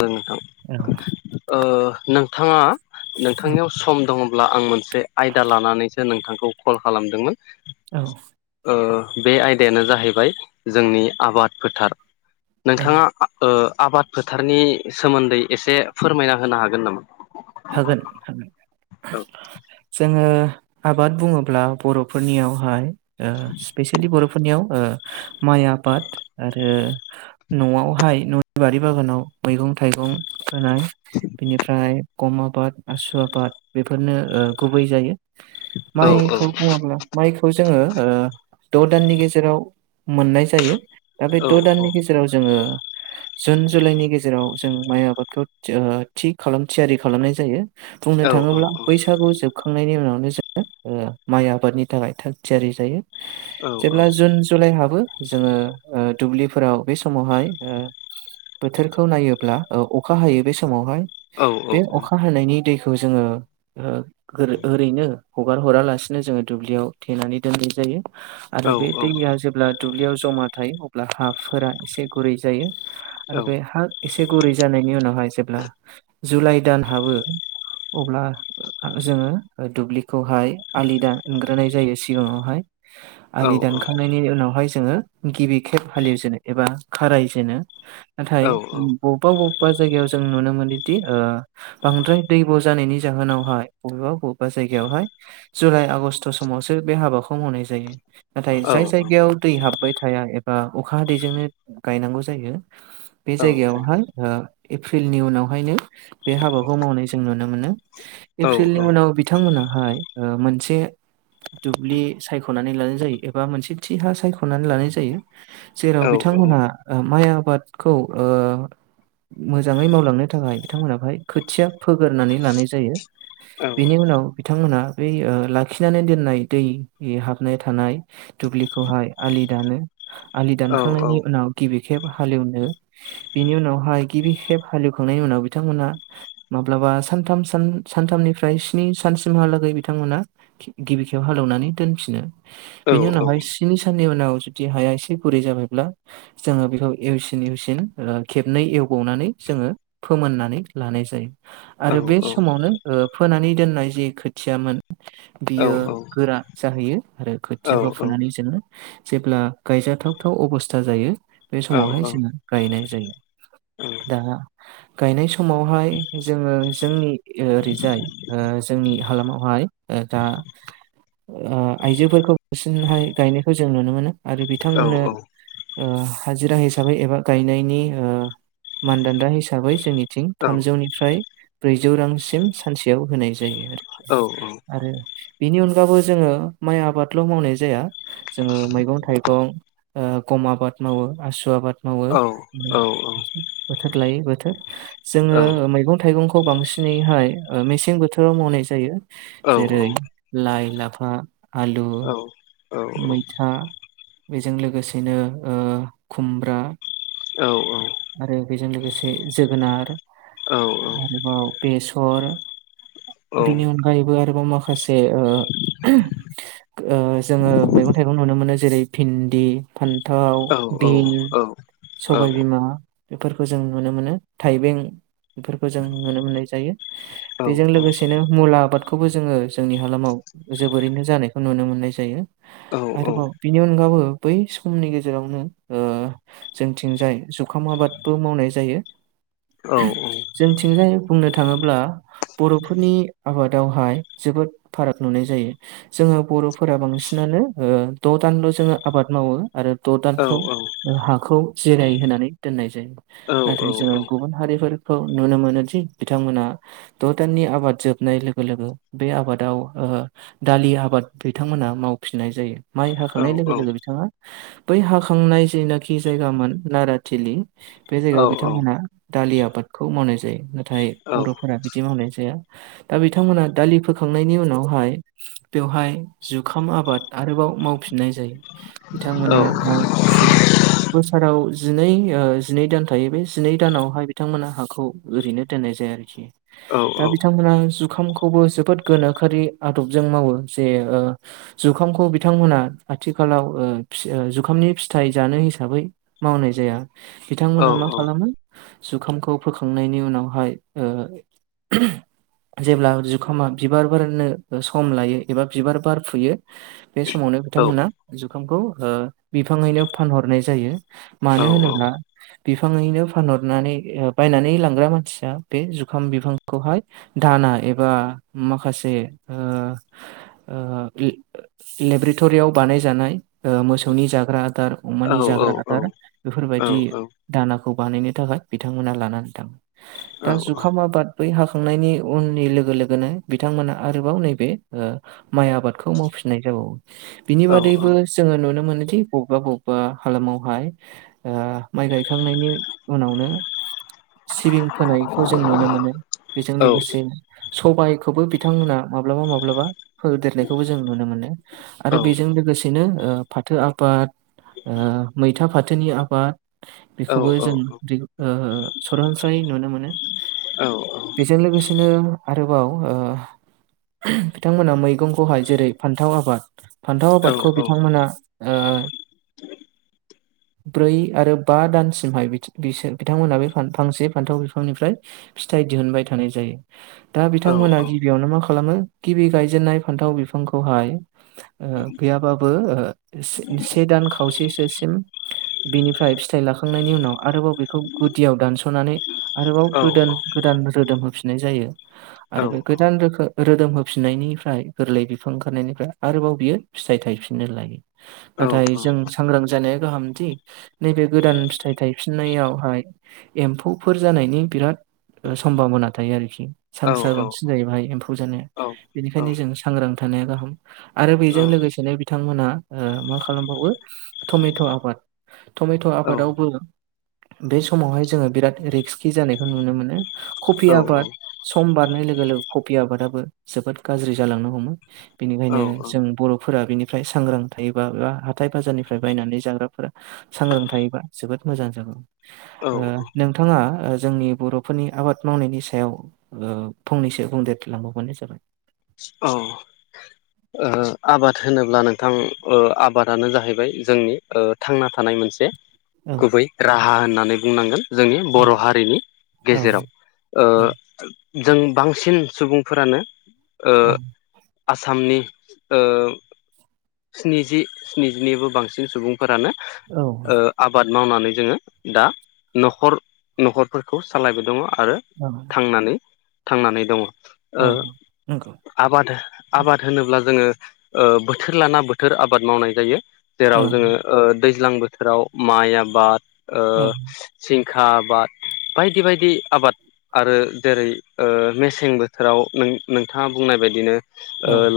जों नोंथां औ ओ नोंथांङा नोंथांनियाव सम दङब्ला आं मोनसे आयदा लानानैसो नोंथांखौ कल खालामदोंमोन। औ। ओ बे आयदायानो जाहैबाय जोंनि आबाद फोथार। औ नोंथांङा ओ आबाद फोथारनि सोमोन्दै एसे फोरमायना होनो हागोन नामा? होगोन होगोन जोङो आबाद बुङोब्ला बर'फोरनियावहाय ओ स्पेसियेलि बर'फोरनियाव ओ माइ आबाद आरो न'आवहाय न'नि बारि बागानाव मैगं मैगं थाइगं फोनाय बिनिफ्राय गम आबाद आसु आबाद बेफोरनो ओ गुबै जायो। औ औ माइखौ बुङोब्ला माइखौ जोङो ओ द' दाननि गेजेराव मोननाय जायो दा बे औ द' दाननि गेजेराव जोङो जुन जुलाइनि गेजेराव जों माइ आबादखौ ओ थि खालाम थियारि खालामनाय जायो। बुंनो औ थाङोब्ला बैसागु जोबखां खांनायनि उनावनो ओ जोङो माइ आबादनि थाखाय थाग थियारि जायो। औ जेब्ला जुन जुलाइ हाबो जोङो दुब्लिफोराव बे समावहाय ओ बोथोरखौ नायोब्ला ओ अखा हायो बे समावहाय। औ बे औ। अखा हानायनि दैखौ जोङो ओरैनो हगार हरा लासिनो जोङो दुब्लियाव थेनानै दोन जायो। औ आरो बे दैया जेब्ला दुब्लियाव जमा थायो अब्ला हाफोरा एसे गुरै जायो औ आरो बे हा एसे गुरै जानायनि उनावहाय जेब्ला जुलाइ दान हाबो अब्ला जोङो दुब्लिखौहाय आलि दानग्रोनाय जायो सिगाङावहाय आलि दानखांनायनि उनावहाय जोङो गिबि खेब हालेवजेनो एबा खारायजेनो नाथाय बबेबा बबेबा अबेब जायगायाव जों नुनो मोनो बांद्राय दैब' जानायनि जाहोनावहाय बबेबा बबेबा जायहाय जुइ आगष्ट' समावसो बे हाबाखौ मावनाय जायो नाथाय जाय जायगायाव दै हाबबाय थाया एबा अखा ह दैैजोंनो गायनांगौ जायो बे जायगायावहाय एप्रिलनि उनावहायनो बे हाबाखौ मावनाय जों नुनो मोनो एप्रिलनि उनाव बिथांमोनाहाय मोनसे दुब्लि सायख'नानै लानाय जायो एबा मोनसे थि हा सायख'नानै लानाय जायो जेराव बिथां बिथांमोनहा माइ आबादखौ मोजाङै मावलांनो थाखाय बिथांमोनाबहाय खोथिया फोगोरनानै लानाय जायो बेनि उनाव बिथांमोनहा बै लाखिनानै दोननाय दै हाबनाय थानाय दुब्लिखौहाय आलि दानो आलि दानखांनायनि उनाव गिबि खेब हालेवनो बिनि उनावहाय गिबि खेब हालेवखांनायनि उनाव बिथांमोना माब्लाबा सानथाम सानथामनिफ्राय स्नि सानसिमहालागै बिथांमोना गिबि खेब हालेवनानै दोनफिनो बेनि उनावहाय स्नि साननि उनाव जुदि हाया एसे गुरै जायो जोङो बेखौ एवसिन एवसिन खेबनै एवबावनानै जोङो फोमोननानै लानाय जायो आरो बे समावनो फोनानै दोननाय जि खोथियामोन बियो औ गोरा जाहैयो आरो औ खोथियाखौ औ फुनानै जोङो जेब्ला गायजाथाव गायजाथाव अबस्था जायो बे समावहाय जोंहा गायनाय जायो दा गायनाय समावहाय जोङो जोंनि ओरैजाय जोंनि हालामावहाय ओ दा आ आइजोफोरखौ बांसिनहाय गायनायखौ जों नुनो मोनो आरो बिथांमोननो ओ हाजिरा हिसाबै एबा गायनायनि मानदान्दा हिसाबै हिसाबै जोंनिथिं थामजौनिफ्राय ब्रैजौ रांसिम सानसेयाव होनाय जायो आरोखि आरो बेनि अनगाबबो जोङो माइ आबादल' मावनाय जाया जोङो मैगं थाइगं गम आबाद मावो आसु आबाद मावो बोथोर लाय बोथोर जोङो मैगं थाइगंखौ बांसिनैहाय मेसें बोथोराव मावनाय जायो जेरै लाइ लाफा आलु मैथा बेजों लोगोसेनो खुमब्रा आरो बेजों लोगोसे जोगोनार आरोबाव बेसर बिनि अनगायैबो आरोबाव माखासे जोङो मैगं मैगं थाइगं नुनो मोनो जेरै भिन्दि फान्थाव बिन सबायबिमा बेफोरखौ जों नुनो मोनो थाइबें बेफोरखौ जों नुनो मोननाय जायो बेजों लोगोसेनो मुला आबादखौबो जोङो जोंनि हालामाव जोबोरैनो जानायखौ नुनो मोननाय जायो आरोबाव बिनि अनगाबो बै समनि गेजेराव ओ जोंथिंजाय जुखाम आबादबो मावनाय जायो जोंथिंजायै बुंनो थाङोब्ला बर'फोरनि आबादावहाय जोब बोद फाराग नुनाय जायो जोङो बर'फोरा बांसिनानो ओ द' दानल' जोङो आबाद मावो आरो द' दानखौ हाखौ जिराय होनानै दोननाय जायो नाथाय जोङो गुबुन हारिफोरखौ नुनो मोनोदि बिथांमोना द' दाननि नि आबाद जोबनाय लोगो लोगो बे आबादाव ओ दालि आबाद बिथांमोना मावफिननाय जा यो माइ हाखांनाय लोगो लोगो बिथाङा बै हाखांनाय जेनाखि जायगामोन नारा थिलि बे जायगायाव बिथांमोना दालि आबादखौ मावनाय जायो नाथाय बर'फोरा बिदि मावनाय जाया दा बिथांमोना दालि फोखांनायनि उनावहाय बेवहाय जुखाम आबाद आरोबाव मावफिननाय जायो बिथांमोना ओ जि बोसोराव जिनै ओ जिनै दान थायो बे जिनै दानावहाय बिथांमोनहा हाखौ ओरैनो दोननाय जाया आरोखि। दा बिथांमोना जुखामखौबो जोबोद गोनोखोयारि आदबजों मावो जे जुखामखौ बिथांमोना आथिखालाव ओ फि ओ जुखामनि फिथाइ जानो हिसाबै मावनाय जाया बिथांमोनहा मा खालामो जुखामखौ फोखांनायनि उनावहाय ओ [inaudible] जेब्ला जुखामा बिबार बारनो सम लायो एबा बिबार बार फुयो बे समावनो बिथांमोना जुखामखौ ओ बिफाङैनो फानहरनाय जायो। मानो होनोब्ला बिफाङैनो फानहरनानै ओ बायनानै लांग्रा मानसिया बे जु खाम बिफांखौहाय दाना एबा माखासे ओ ओ ले लेबरटरिआव बानायजानाय ओ मोसौनि जाग्रा दार अमानि जाग्रा आदार बेफोरबायदि दाना खौ बानायनो थाखाय बिथांमोना लानानै थाङो दा जुखाम आबाद बै हाखांनायनि उननि लो गो लोगोनो बिथांमोना आरोबाव नैबे ओ माइ आबादखौ मावफिननाय जाबावो। बिनि बादैबो जोङो नुनो मोनोदि बबेबा बबेबा हालामाव हाय ओ माइ गायखांनायनि उनावनो सिबिं फोनायखौ जों नुनो मोनो बेजों लोगोसे सबायखौबो बिथांमोना माब्लाबा माब्लाबा फोदेरनायखौबो जों नुनो मोनो आरो बेजों लोगोसेनो ओ फाथो आ बाद ओ मैथा फाथोनि आबाद बेखौबो जों [unintelligible] ओ सरास्रायै नुनो मोनो औ बेजों लोगोसेनो आरोबाव ओ बिथांमोना मैगंखौहाय जेरै फान्थाव आबाद फान्थाव आबादखौ बिथांमोना ओ ब्रै आरो बा दानसिमहाय बि बिसोर बिथांमोना बे फान फांसे फान्थाव बिफांनिफ्राय फिथाइ दिहुनबाय थानाय जायो दा बिथांमोना गिबियावनो मा खालामो गिबि गायजेननाय फान्थाव बिफांखौ हाय गैयाबाबो से दान खावसेसोसिम [inaudible] बिनिफ्राय फिथाइ लाखांनायनि उनाव आरोबाव बेखौ गुदियाव दानस'नानै आरोबाव गोदान गोदान रोदोम होफिननाय जायो औ आरो बे गोदान रोखो रोदोम होफिननायनिफ्राय गोरलै बिफां ओंखारनाय आरोबाव बियो फिथाइ थायफिननो लायो नाथाय जों सांग्रां जानाया गाहामदि नैबे गोदान फिथाइ थायफिननायावहाय एम्फौफोर जानायनि बिराद ओ सम्भाबना थायो आरोखि सान्सआ बांसिन जायो बाहाय एम्फौ जानो बेनिखायनो जों सांग्रां था नाया गाहाम आरो बेजों लोगोसेनो बिथांमोना ओ मा खालामबावो टमे ट' आबाद टमेट' आबादावबो बे समावहाय जोङो बिराद रिकस्कि जानायखौ नुनो मोनो कफि आबाद सम बारनाय लोगो लोगो कफि आबादाबो जोबोद गाज्रि जालांनो हमो औ बेनिखायनो जों बर'फोरा बेनिफ्राय सांग्रां थायोबा बा हाथाय बाजारनिफ्राय बायनानै जाग्राफोरा सांग्रां थायोबा जोबोद मोजां जागौ ओ नोंथाङा ओ जोंनि बर'फोरनि आबाद मावनायनि सायाव ओ फंनैसो बुंदेरलांबावबानो जाबाय। औ ओ आबाद होनोब्ला नोंथां आबादानो जाहैबाय जोंनि ओ थांना थानाय मोनसे औ गुबै राहा होननानै बुंनांगोन। जोंनि बर' हारिनि औ गेजेराव ओ जों बांसिन सुबुंफोरानो ओ आसामनि ओ स्निजि स्निजिनिबो बांसिन सुबुं फोरानो औ ओ आबाद मावनानै जोङो दा न'खर न'खरफोरखौ सालायबाय दङ। आरो औ थांनानै थांनानै दङ। ओ औ नंगौ आबाद आबाद होनोब्ला जोङो बोथोर लाना बोथोर आबाद मावनाय जायो औ जेराव जोङो ओ दैज्लां बोथोराव माइ आबाद ओ औ जिंखा आबाद बायदि बायदि आबाद आरो जेरै ओ मेसें बोथोराव नोंथाङा बुंनाय बायदिनो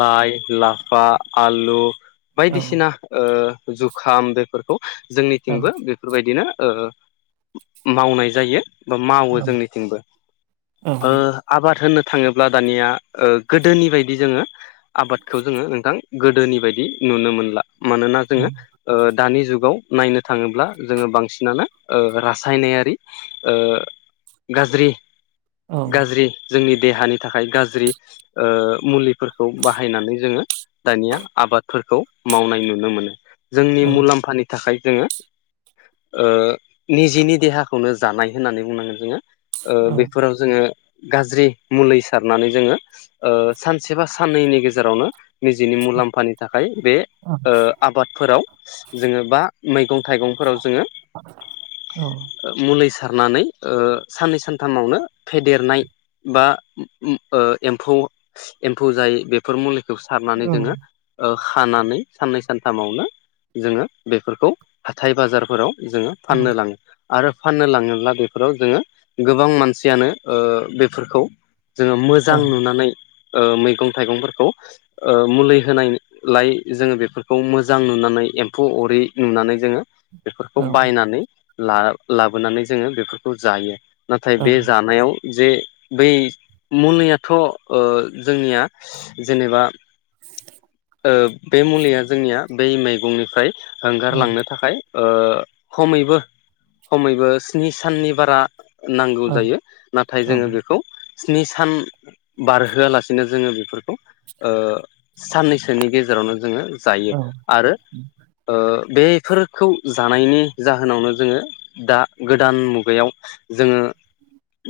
लाइ लाफा आलु औ बायदिसिना ओ जुखाम बेफोरखौ जोंनिथिंबो बेफोरबायदिनो ओ मावनाय जायो बा मावो जोंनिथिंबो ओ औ आबाद होनो थाङोब्ला दानिया गोदोनि बायदि जोङो आबाद खौ जोङो नोंथां गोदोनि बायदि नुनो मोनला मानोना जोङो ओ दानि जुगाव नायनो थाङोब्ला जोङो बांसिनानो रासायनारि गाज्रि औ औ गाज्रि जोंनि देहानि थाखाय गाज्रि ओ मुलिफोरखौ बाहायनानै जोङो दानिया आबादफोरखौ मावनाय नुनो मोनो जोंनि मुलाम्फानि थाखाय जोङो ओ निजेनि देहाखौनो जानाय होननानै बुंनांगोन जोङो ओ बेफोराव जोङो गाज्रि मुलै सारनानै जोङो सानसे बा साननैनि गेजेरावनो निजिनि मुलाम्फानि थाखाय बे ओ आबादफोराव जोङो बा मैगं थाइगंफोराव जोङो मुलि सारनानै साननै सानथामावनो फेदेरनाय बा एम्फौ एम्फौ जायै बेफोर मुलैखौ सारनानै जोङो खानानै साननै सानथामावनो जोङो बेफोरखौ हाथाय बाजारफोराव जोङो फाननो लाङो आरो फाननो लाङोब्ला बेफोराव जोङो गोबां मानसियानो ओ बेफोरखौ जोङो मोजां नुनानै ओ मैगं थाइगंफोरखौ मुलि होनायलाय जोङो बेफोरखौ मोजां नुनानै एम्फौ अरि नुनानै जोङो बेफोरखौ बायनानै ला लाबोनानै जोङो बेफोरखौ जायो नाथाय बे जानायाव जे बै मुलियाथ' ओ जोंनिया जेनेबा ओ बे मुलिया जोंनिया बै मैगंनिफ्राय हगारलांनो थाखाय खमैबो खमैबो स्नि साननि बारा नांगौ जायो नाथाय जोङो बेखौ स्नि सान बारहोआलासिनो जोङो बेफोरखौ ओ साननैसोनि गेजेरावनो जोङो जायो आरो ओ बेफोरखौ जानायनि जाहोनावनो जोङो दा गोदान मुगायाव जोङो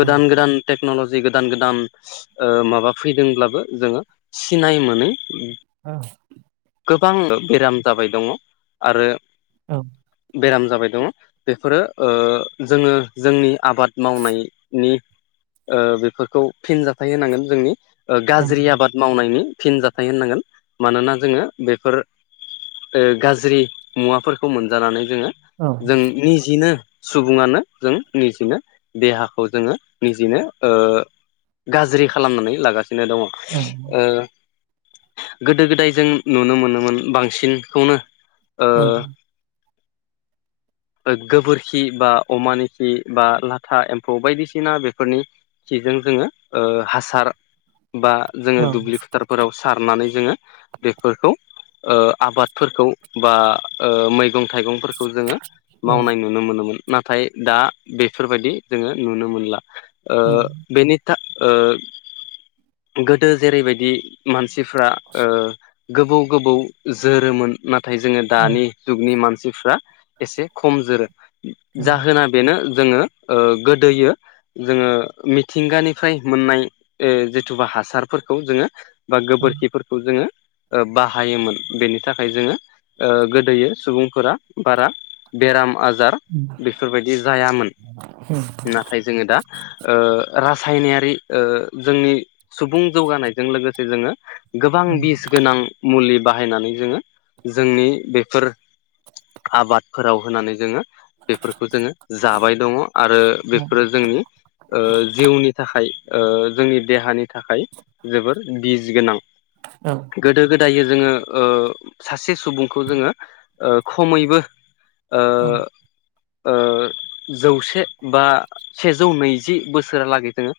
गोदान गोदान टेक्न'लजि गोदान गोदान‌ओ माबा फैदोंब्लाबो जोङो सिनाय मोनै औ गोबां बेराम जाबाय दङ आरो औ बेराम जाबाय दङ बेफोरो जोङो जोंनि आबाद मावनायनि बेफोरखौ फिनजाथाय होननांगोन जोंनि गाज्रि आबाद मावनायनि फिनजाथाय होननांगोन मानोना जोङो बेफोर गाज्रि मुवाफोरखौ मोनजानानै जोङो जों निजिनो सुबुङानो जों निजिनो देहाखौ जोङो निजिनो गाज्रि खालामनानै लागासिनो दङ गोदो गोदाय जों नुनो मोनोमोन बांसिनखौनो [inaudible] गोबोरखि बा अमानि खि बा लाथा एम्फौ बायदिसिना बेफोरनि खिजों जोङो हासार बा जोङो दुब्लि फोथारफोराव सारनानै जोङो बेफोरखौ आबादफोरखौ बा मैगं थाइगंफोरखौ जोङो मावनाय नुनो मोनोमोन। नाथाय दा बेफोरबायदि जोङो नुनो मोनला बेनि गोदो जेरैबायदि मानसिफ्रा गोबाव गोबाव जोरोमोन नाथाय जोङो दानि जुगनि मानसिफ्रा एसे खम जोरो जाहोना बेनो जोङो गोदोयो जोङो मिथिंगानिफ्राय मोननाय जिथु बा हासारफोरखौ जोङो बा गोबोरखिफोरखौ जोङो ओ बाहायोमोन बेनि थाखाय जोङो गोदोयो सुबुंफोरा बारा बेराम आजार बेफोरबायदि जायामोन नाथाय जोङो दा रासायनारि जोंनि सुबुं जौगानायजों लोगोसे जोङो गोबां बिस गोनां मुलि बाहायनानै जोङो जोंनि बेफोर आबादफोराव होनानै जोङो बेफोरखौ जोङो जाबाय दङ आरो बेफोरो जोंनि जिउनि थाखाय जोंनि देहानि थाखाय जोबोर बिस गोनां गोदो गोदाय गोदाय जोङो सासे सुबुंखौ जोङो खमैबो ओ औ जौसे बा सेजौ नैजि बोसोरालागै जोङो